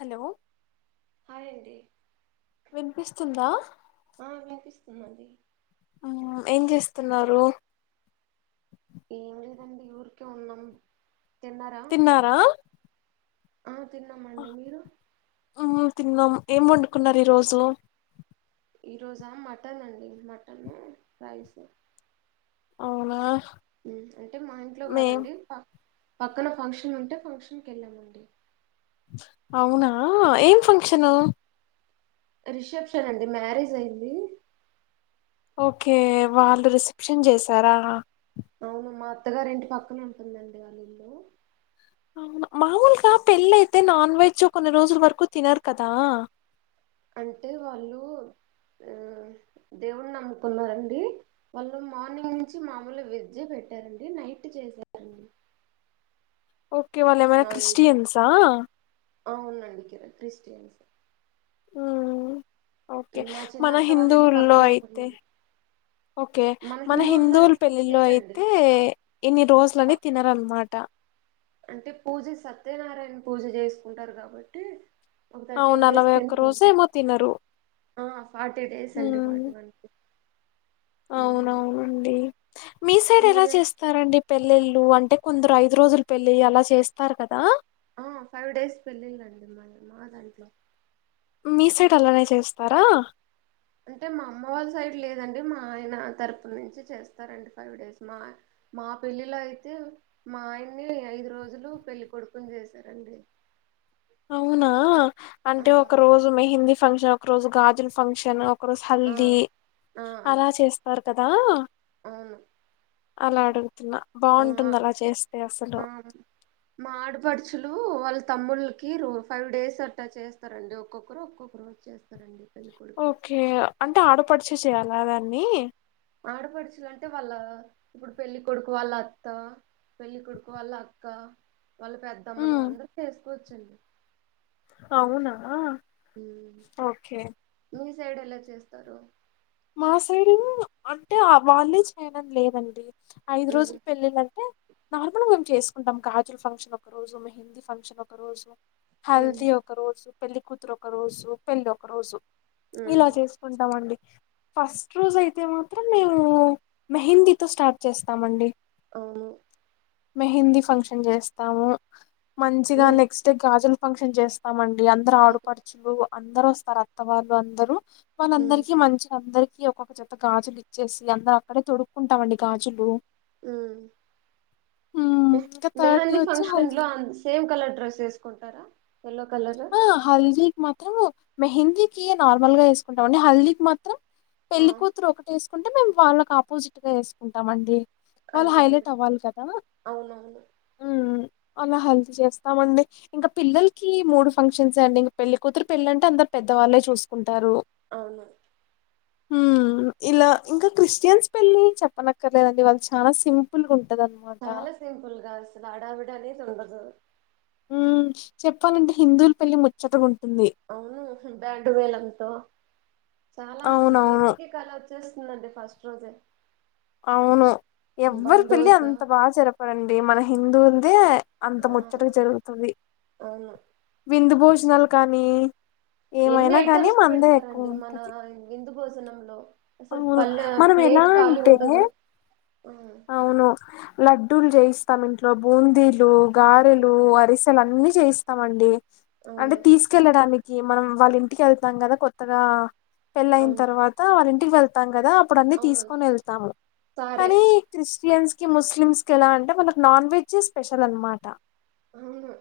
Hello లెండి వినిపిస్తుందా హు అండి ఆ ఏం చేస్తున్నారు ఏం లేదండి ఊరికే ఉన్నాం తిన్నారా తిన్నారా ఆ తిన్నామండి మీరు తిన్నం ఏం వండుకున్నారు ఈ రోజు ఈరోజా మట్టనండి మటను రైసు అవునా హు అంటే మా ఇంట్లో మేం కాదండి పా పక్కన ఫంక్షనంటే ఫంక్షన్ కేళ్ళామండి అవునా ఏం ఫంక్షను రెసెప్షనండి మ్యారేజైంది ఒకే వాళ్ళు రిసెప్షన్ జేశారా అవును మా అత్తగారి ఇంటి పక్కన ఉంటుందండి ఆ ఇల్లు అవునా మామూలుగా పెళ్ళైతే నాన్వెజ్ కొన్ని రోజుల వరకు తినరు కదా అంటే వాళ్ళు ఆ దేవడ్ని నమ్ముకున్నారండి వాళ్ళు మార్నింగ్ నుంచి మామూలు వేజే పెట్టారండి నైట్ చేశారండీ ఒకే వాళ్ళేమైనా క్రిస్టయన్సా అవునండి క్రిస్టియన్స్ ఆ ఆ ఒకే మా మన చిన్నత్త వాళ్ళ ఇంటి పక్కన హిందువుల్లోయైతే ఉంటున్నాను ఒకే మన హిందువుల్లో హిందువుల్ అయితే చేయరండి పెళ్లిలైతే ఇన్ని రోజులన్ని ప- తిన్నారాన్మాట అంటే పూజ సత్యనారాయణ పూజ జేసుకుంటారు కాబట్టి ఒక అవును థర్టీన్ డేస్ నలభై ఒక్క రోజు తిట్టవండి ఏమో తినరు ఆ ఫార్టీ డేస్ అండి ఫార్టీ వన్ డే అవున్ అవునండి మీ సైడ్ ఎలా మీరు చేస్తారండీ. పెళ్లిళ్ ఉ అంటే కొందరు ఐదు రోజులు పెళ్లి అలా సేస్తారు కదా ఆ ఫైవ్ డేస్ పెళ్లిలండి మై మా దాంట్లో మీ సైట్ అలానే చేస్తారా అంటే మా అమ్మ వాళ్ళ సైడ్ లేదండి మా ఆయన తరపు నుంచి చేస్తారండి ఫైవ్ డేస్ మా మా పెళ్ళిలోయైతే మా ఆయన్ని ఐదు రోజులు పెళ్లి కొడుకుని చేసారండి అవునా ఆ అంటే ఒక రోజు మెహేంది ఫంక్షన్ ఒక్కరోజు గాజుల ఫంక్షనో క్రొజ్ ఆ హల్ది అలా చేస్తారు కదా అవును అలా అడుగు తిన్న ఆ బావుంటుంది అలా చేస్తే అసలు ఆ తమ్ములుకి రో ఫైవ్ డేస్ అట్టా చేస్తారండి ఒక్కొక్కరు ఒకొక్కరోజ్ చేస్తారండి పెళ్లి కొడుకు ఒకే అంటే ఆడపడుచు చేయాలా అదన్ని ఆడపడుచులు అంటే వాళ్ళా పెండ్లి కొడుకు వాళ్ళ అత్త పెండ్లి కొడుకు వాళ్ళ అక్క వాళ్ళ పెద్దమ్మలు ఉమ్ అందరూ చేసుకోవచ్చండి అవునా ఓకే మీజ్ సైడేలా చేస్తారు మా సైడు అంటే ఆ వాళ్లే చేయాలని లేదండి ఐదు ఉమ్ రోజుల పెళ్లిళ్లు అంటే నార్మల్గా మేము చేసుకుంటాం గాజుల ఫంక్షన్ ఒక రోజు, మెహిందీ ఫంక్షన్ ఒక రోజు ఉమ్ హల్ది ఒక రోజు పెళ్లి కూతురు ఒక రోజు పెళ్ళి ఒక రోజు ఇలా ఉమ్ చేసుకుంటామండి ఫస్ట్ రోజు అయితే మాత్రం మేము మెహందీతో స్టార్ట్ చేస్తామండి అవును మెహందీ ఫంక్షన్ చేస్తాము మంచిగా మీరు నెక్స్ట్ గాజులు ఫంక్షన్ చేస్తామండి మీ అందరు అదే ఆడపడుచులు అందరు వస్తారు అత్త వాళ్ళు అందరు ఉమ్ వాళ్ళందరికీ మంచి అందరికి ఒక్కొక్క జత గాజులు ఇచ్చేసి, అందరం అక్కడే తొడుక్కుంటాం అండి గాజులు మ్మ్ ఉమ్ మెహ్ ఇంకా థర్డ్ డే మెహంది వచ్చి ఫంక్షన్ హల్దీ లో సేమ్ కలర్ డ్రెస్ వేసుకుంటారా ఎల్లో కలరు మాత్రము మెహందీకి నార్మల్ గా వేసుకుంటాం అండి హల్దీకి మాత్రం ఆ పెళ్లి కూతురు ఒకటేస్ కుంటే మేము వాళ్ళకి ఆపోజిట్గా వేసుకుంటాంమండి వాళ్ళు అదే అండి హైలైట్ అవ్వాలి కదా అవునవును అలా హెల్ప్ చేస్తామండి ఇంకా పిల్లలకి మూడు ఫంక్షన్స్ అండి ఇంక పెళ్లి కూతురు పెళ్లి అంటే అంతా పెద్దవాళ్లే చూసుకుం అవును ఇలా ఇంకా క్రిస్టియన్స్ పెళ్లి చెప్పనక్కర్లేదండి వాళ్ళు చాలా సింపుల్ గా చాల సింపుల్ కాస్లు హడావిడి గలీజు ఉండదు మ్మ్ చెప్పలంటే హిందువులు పెళ్లి ముచ్చటగా ఉంటు అవును బ్యాండు మేలంతో చాలా అసలు అవునవును. ఇంటికి కలచ్చ చూస్తుందండి ఫస్ట్ రోజే అవును ఎవ్వరు పెళ్లి బంధువులతో అంత బాగా జరపరండి మన హిందువులదే అంత ఆ ముచ్చటగా జరుగుతుంది. అవును విందు భోజన [inaudible] కానీ ఎన్ని ఏమైనా కానీ ఐటమ్స్ మనదే పెడతారండి మన ఎక్కువుంటది. విందుకు భోజనంలో అసలు అవును పల్లె మనం ఎలా ప్లేట్ ఖాళీ అంటే ఉండదు ఆ అవును లడ్డూల్ చేయిస్తాం ఇంట్లో బూందీలు గారెలు అరిస్ సల్ అన్నీ చేయిస్తామండి అంటే అవును తీసుకెళ్ళడాని మనం వాళ్ళ ఇంటికి ఎళ్తాం కదా కొత్తగా పెళ్ళైన అవును తర్వాత వాళ్ళింటి వెళ్తాం కదా అప్పుడన్నీ అవును తీసుకొని ఎళ్తాము సారే కానీ క్రిస్టియన్స్ కి ముస్లిమ్స్ కి ఎలా అంటే వాళ్ళకి నాన్ వెజ్ స్పెషల్ అనమాట అవును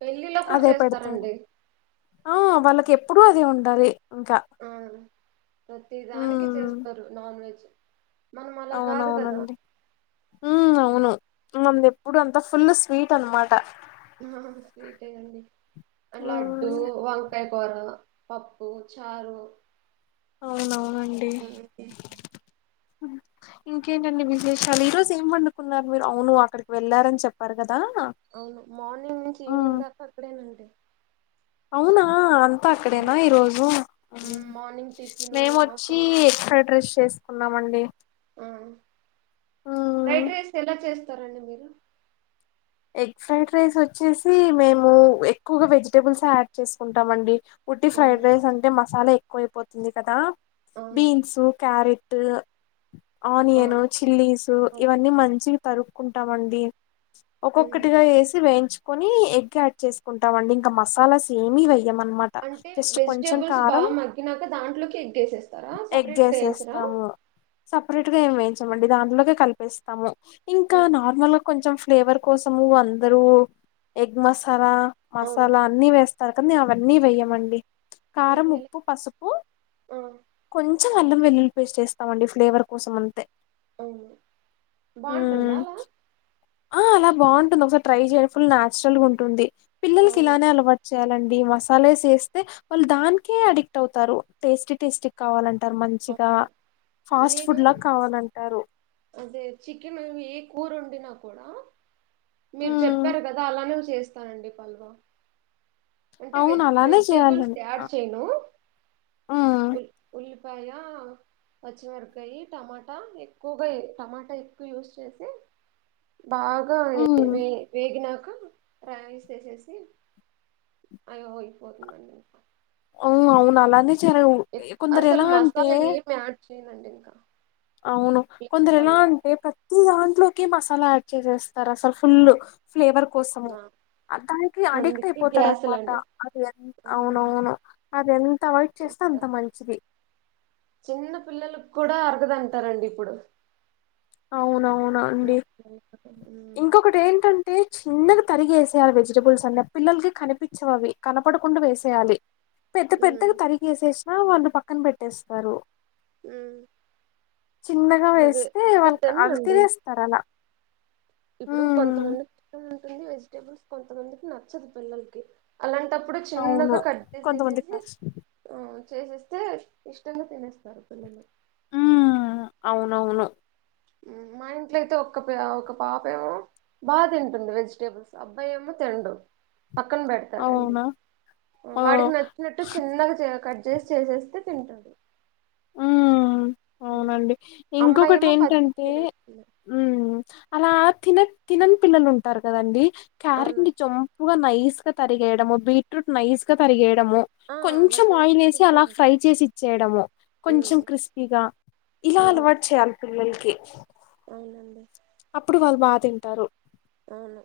పెళ్ళిలో కూడా అదే పెడతారు చేస్తారండి ఆ వాళ్ళకి ఎప్పుడూ అది ఉండాలి ఇంకా ఆ ప్రతీదానికి ఉమ్ చేస్తరు నా వెజ్ మనం అలా కాదు కదా అవునవునండి ఉ అవును మనదెప్పుడు అంతా ఫుల్ స్వీట్ అనమాట ఆ స్వీటే అండి లడ్డూ ఉమ్ వంకాయ కూర పప్పు చారు అవునవును హ్మ్ ఇంకేంటండి విశేషాలు ఈ రోజు ఏం వండుకున్నారు మీరు అవును అక్కడికి వెళ్ళారని చెప్పారు క అవును మార్నింగ్ నుంచి ఈవినింగ్ దాకా అక్కడేనండి అవునా అంత అక్కడేనా ఉమ్, ఈ రోజు ఉమ్, మార్నింగ్ టిఫిన్ మేము వచ్చి ఆఫ్టర్నూన్ ఫ్రైడ్ రైస్ చేసు కున్నామండి ఆ ఫ్రైడ్ రైస్ ఎలా చే స్తారండి మీరు ఎగ్ ఫ్రైడ్ రైస్ వచ్చేసి మేము ఎక్కువగా వెజిటెబుల్స్ యాడ్ చేసుకుంటాం అండి వట్టి అవును ఫ్రైడ్ రైస్ అంటే మ చాలా ఎక్కువయిపోతంది కదా అవును బీన్సు క్యారెట్ ఆ ఆనియను చిల్లీసు అవును. ఇవన్నీ మంచి తరుక్కుంటామండి ఉమ్. ఒక్కొక్కటిగా వేసి వేయించు కొని ఎగ్ యాడ్ చేసుకుంటాంండి ఇంకా మసాలా స ఏమి ఇవ అన్నమాట అంటే ఫస్ట్ కొంచెం వెజిటేబుల్స్ కారం బాగా మగ్గినాక దాంట్లోకి ఎగ్గేసేస్తారా ఎగ్ సపరేట్ గా వేయించరా ఏసేస్తాము సపరేట్ గా ఏమి వెయ్యం మళ్ళీ దాంట్లోకే కలిపేస్తాము ఇంకా ఉమ్, నార్మల్గా కొంచెం ఫ్లేవర్ కోసము అందరూ ఎగ్ మసాలా అవును మసాలా అన్ని వేస్తారు కానీ అవన్నీ నెయ్యి వెయ్యమండి ఆ, కారం ఎలా- ఉప్పు పసుపు ఆ, కొంచెం అల్లం వెల్లుల్లి పేస్ట్ వేస్తామండి ఫ్లేవర్ కోసం అంతే అవును ఉమ్ బాగుంటుందా అలా ఆ అలా బాగుంటుంది ఒకసారి ట్రై చేయ ఫుల్ నాచురల్ గా ఉంటుంది పిల్లలకి అవును ఇలానే అలవాటు చేయాలండి ఈ మసాల ఏసి చేస్తే వాళ్ళు దానికే అడిక్ట్ అవుతారు టేస్టీ టేస్టీ గా కావాలని అంట మంచిగా అవును ఫాస్ట్ ఫుడ్ నేను లా కావాలంటారు కూరొండిన కూడా మీరు ఉమ్ చెప్పారు కదా అలానే చేసి స్తానండి ప అల్వా అంటే అవును వెజ్ అలానే వెజిటేబుల్స్ చేయాలండి తయారు చేయను ఉమ్ ఉ ఉల్ పైగా పచ్చిమిరపకాయి టమాటా ఎక్కువగా టమాటా ఎక్కువ యూస్ చేసి బాగా వ ఉమ్ వేగిన టై వేసేసేసి అయో అయిపోతుందిం అక అవును అవును అలానే చలా ఎక్- కొందరు అసలు ఎలా అంటే మసాలా ఏమి యాడ్ చేయనండి ఇంకా అవును కొందరలా పల్వా అంటే ప దాంట్లోకి మసాలా యాడ్ చేసేస్తారు అసలు ఫుల్ ఫ్లేవర్ కోసము నా- దానికి అడిక్ట్ అందుకే అయిపోతారు అనమాట గ్యాసులండి అది ఎంత ఆహా. అవునవును అది ఎంత అవాయిడ్ చేస్తే అంత మంచిది చిన్న పిల్లలకు కూడా అరగదంటా రండి ఇప్పుడు అవునవున అండి ఇంకొకటి ఏంటంటే చిన్నగా తరిగి ఏసేయాలి వెజిటబుల్స్ అనే పిల్లలకి కనిపించవి అవి కనపడకుండా వేసేయాలి పెద్ద పెద్దగా తరిగి వేసే వాళ్ళు పక్కన పెట్టేస్తారు చిన్నగా అదే వేస్తే అస్సలు వాళ్ళ అవి తినరండి తీసేస్తారలా ఇప్పుడు కొంతమంది ఉంది వెజిటేబుల్స్ కొంతమందికి నచ్చదు పిల్లలకి అలాం అలాంటప్పుడు అవును చిన్నగా కట్ కొంతమందికి చేసేసేసి నచ్చదు ఆ చేసేస్తే ఇష్టంగా తినేస్తారు పిల్లలు ఉమ్ అవునవును మా ఇంట్లో అయితే ఒక ఒక పాప ఏమో బాగా తింటుంది వెజిటేబుల్స్ అబ్బాయి ఏమో తిండు పక్కన పెడతారండి అవునా ఓ వాడికి నచ్చినట్టు చిన్నగా చె కట్ చేసి చేసేస్తే తింటాడు ఉమ్ ఉమ్. అవునండి అమ్మాయి ఇంకొకటి ఏమో పచ్చి ఏంటంటే తినేస్తుంది ఉం అలా తిన తినని పిల్లలు ఉంటారు కదండి క్యారెట్ అవును ని చంపుగా నైస్ గా తరిగేయడము బీట్రూట్ నైస్ గా తరిగేయ ఆ అలా కొంచెం చేసి ఆయిల్ వేసి అలా తింటారండి ఫ్రై చేసి ఇచ్చేయడము కొంచెం హ్మ్ క్రిస్పీగా ఇలా అవును. అలవాటు చేయాలి పిల్ల పిల్లలకి అవునండి అప్పుడు వాళ్ళు బాగా తింటారు అవును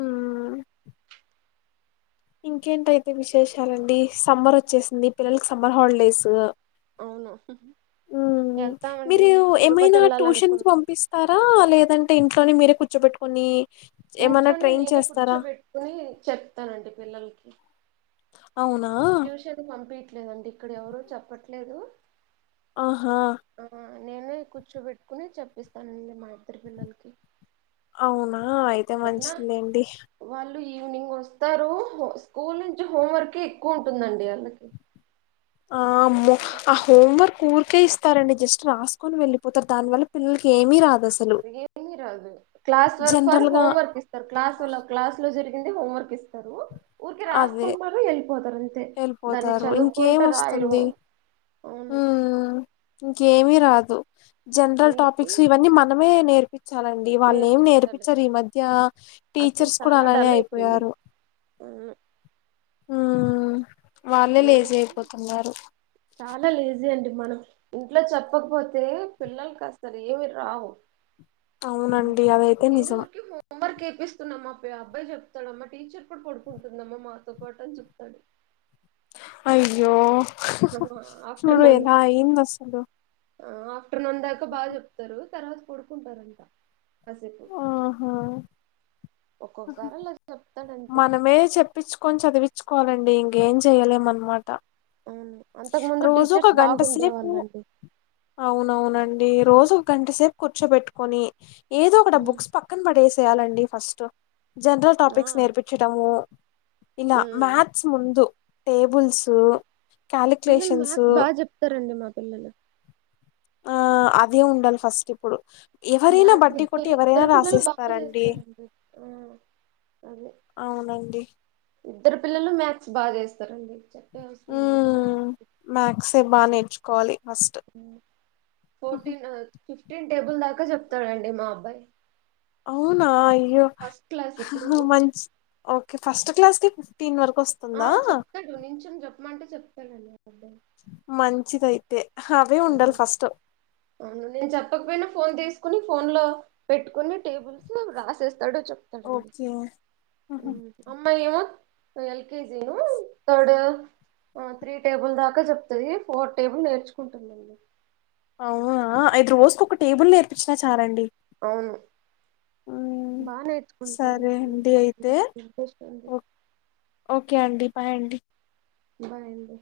ఉం ఇంకేంటయితే విశేషాలండి సమ్మర్ వచ్చేసింది పిల్లలకి సమ్మర్ హాలిడేస్ అవును ఉం ఎళ్తామండి. మీరు తిరుపతి ఏమైనా ట్యూషన్ కి ఎళ్ళాలనుకున్నా. పంపిస్తారా లేదం టే ఇంట్లోనే మీరే కూర్చోెబెట్టుకొని ఇంట్లోనే నేనే కూర్చో పెట్టుకుని చెప్తానండి పిల్లలకి అవునా ట్యూషన్ కంప్లీట్ లేదండి ఇక్కడ ఎవరు చెప్పట్లేదు ఆహా ఆ! నేనే కూర్చోబెట్టుకుని చెప్పిస్తానండి మా ఇద్దరి పిల్లలకి అవునా ఆ అయితే మంచిదిలేండి ళు ఈవినింగ్ వస్తారు స్కూల్ నుంచి హోం వర్కే ఎక్కువ ఉంటుందండి వాళ్ళకి ఆమ్ ఆ హోమ్వర్క్ కూర్ వర్క్ ఇస్తారండి జస్ట్ రాసుకొని వెళ్ళలిపోతారు దాని వల్ల పిల్లకి ఏమీ రాదు అసలు ఏమి రాదు క్లాస్ వర్క్ ఆర్ జనరల్ గా హోమ్ వర్క్ ఇస్తారు క్లాస్ క్లాస్ లో జరిగి కింద హోమ్ వర్క్ ఇస్తారు ఊరికె అదే రాసుకుంటారు వెళ్ళిపోతారు అంతే దాన్ని వెళ్ళిపోతారు ఇంకేం చదువుకుంటే రాయరు వస్తుంది అవును ఉమ్ ఇంకేమీ రాదు జనరల్ అందుకే టాపిక్స్ ఇవన్నీ మనమే నేర్పు చాలండి వాళ్ళు ఏం నేర్పించాలి నేర్పించారు ఈ మధ్య అసలు టీచర్స్ కూడా చాలా అలానే డల్ అయిపోయింది అయిపోయారు అవును ఉమ్ వాళ్ళే లేజీ ఏమన్నా అయిపోతున్నారు చాలా లేజీ అండి మనం ఇంట్లో చెప్పకపోతే పిల్లలకి అసలు ఏమి రావు అవునండి అదైతే నిజం గపిస్తున్నామా అబ్బాయి చెప్తాడమ్మా టీచర్ కూడా పడుకుంటుంద అమ్మా మాతో పాటు చెప్తాడు అయ్యో చూడు ఆఫ్టర్నూన్ ఎలా అయ్యిందో అసలు ఆఫ్టర్ నూన్ దాక బాగా చెప్తారు తర్వాత పొడకున్టారు అంటా కాసేపు ఆహా ఒక్కొక్కసారి అలా చెప్తాడు అంతే మనమే చెప్పించుకొని చదివచ్చు తెలుసుకోవాలండి ఇంకేం చేయ్యలేం అనమాట అవును అంతకు ముందు రోజు ఒక టీచర్స్ గంట బాగుండే సేపు వాళ్ళండి అవునవునండి రోజు ఒక గంట సేపు కూర్చోబెట్టుకొని ఏదో ఒకడ ఉమ్, బుక్స్ పక్కన పడేసేయాలండి ఫస్ట్ జనరల్ ఆ టాపిక్స్ నేర్పించడము ఇలా ఉమ్. మ్యాథ్స్ ముందు టే బుల్సు పిల్లలు మ్యాథ్స్ బాగా చెప్తారండి మా పిల్లలు ఆ అవే ఉండాలి ఫస్ట్ ఇప్పుడు ఎవరైనా మ్యాథ్స్ బడ్డీ కొట్టి ఇద్దరు ఎవరైనా ఇద్దరు పిల్లలు బాగా రాసేస్తారండి చేస్తారండి ఆ అదే అవునండి ఇద్దరు పిల్లలు మ్యాథ్స్ బాగా చేస్తారండి అవసరం లేదు బాగా ఊమ్ చేస్తారు మ్యాథ్స్ బానే కాలీ ఫోర్టీన్ ఉ ఫిఫ్టీన్ టేబుల్ దాకా చెప్తాడండి మా అబ్బాయి అవునా అయ్యో ఫస్ట్ క్లాస్ ఇప్పుడు మంచి ఓకే ఫస్ట్ క్లాస్ కే ఫిఫ్టీన్ వరక్ ఆ చెప్తాడు నించోని చెప్పమంటే చెప్ తాడని మంచిదైతే అవును నేను చెప్పకపోయినా ఫోన్ తీసుకుని ఫోన్ లో పెట్టుకుని టేబుల్స్ రాసేస్ తడు చెప్తాడండి ఓకే ఉహు. ఉమ్ అమ్మాయి ఏమో ఎల్ కే జి ను థర్డ్ ఆ త్రీ టేబుల్ దాకా చెప్తది ఫోర్ టేబుల్ నేర్చు కుంటుందండి అవునా అయితే రోజుకు ఒక టేబుల్ నేర్పిచ్చినా చాలండి అవును ఉమ్, బా నేర్చుకుంటాను సరే అండి అయితే [inaudible] ఇంట్రెస్ట్ ఉంది ఓ- ఓకే అండి బాయ్ అండి బాయ్ అండి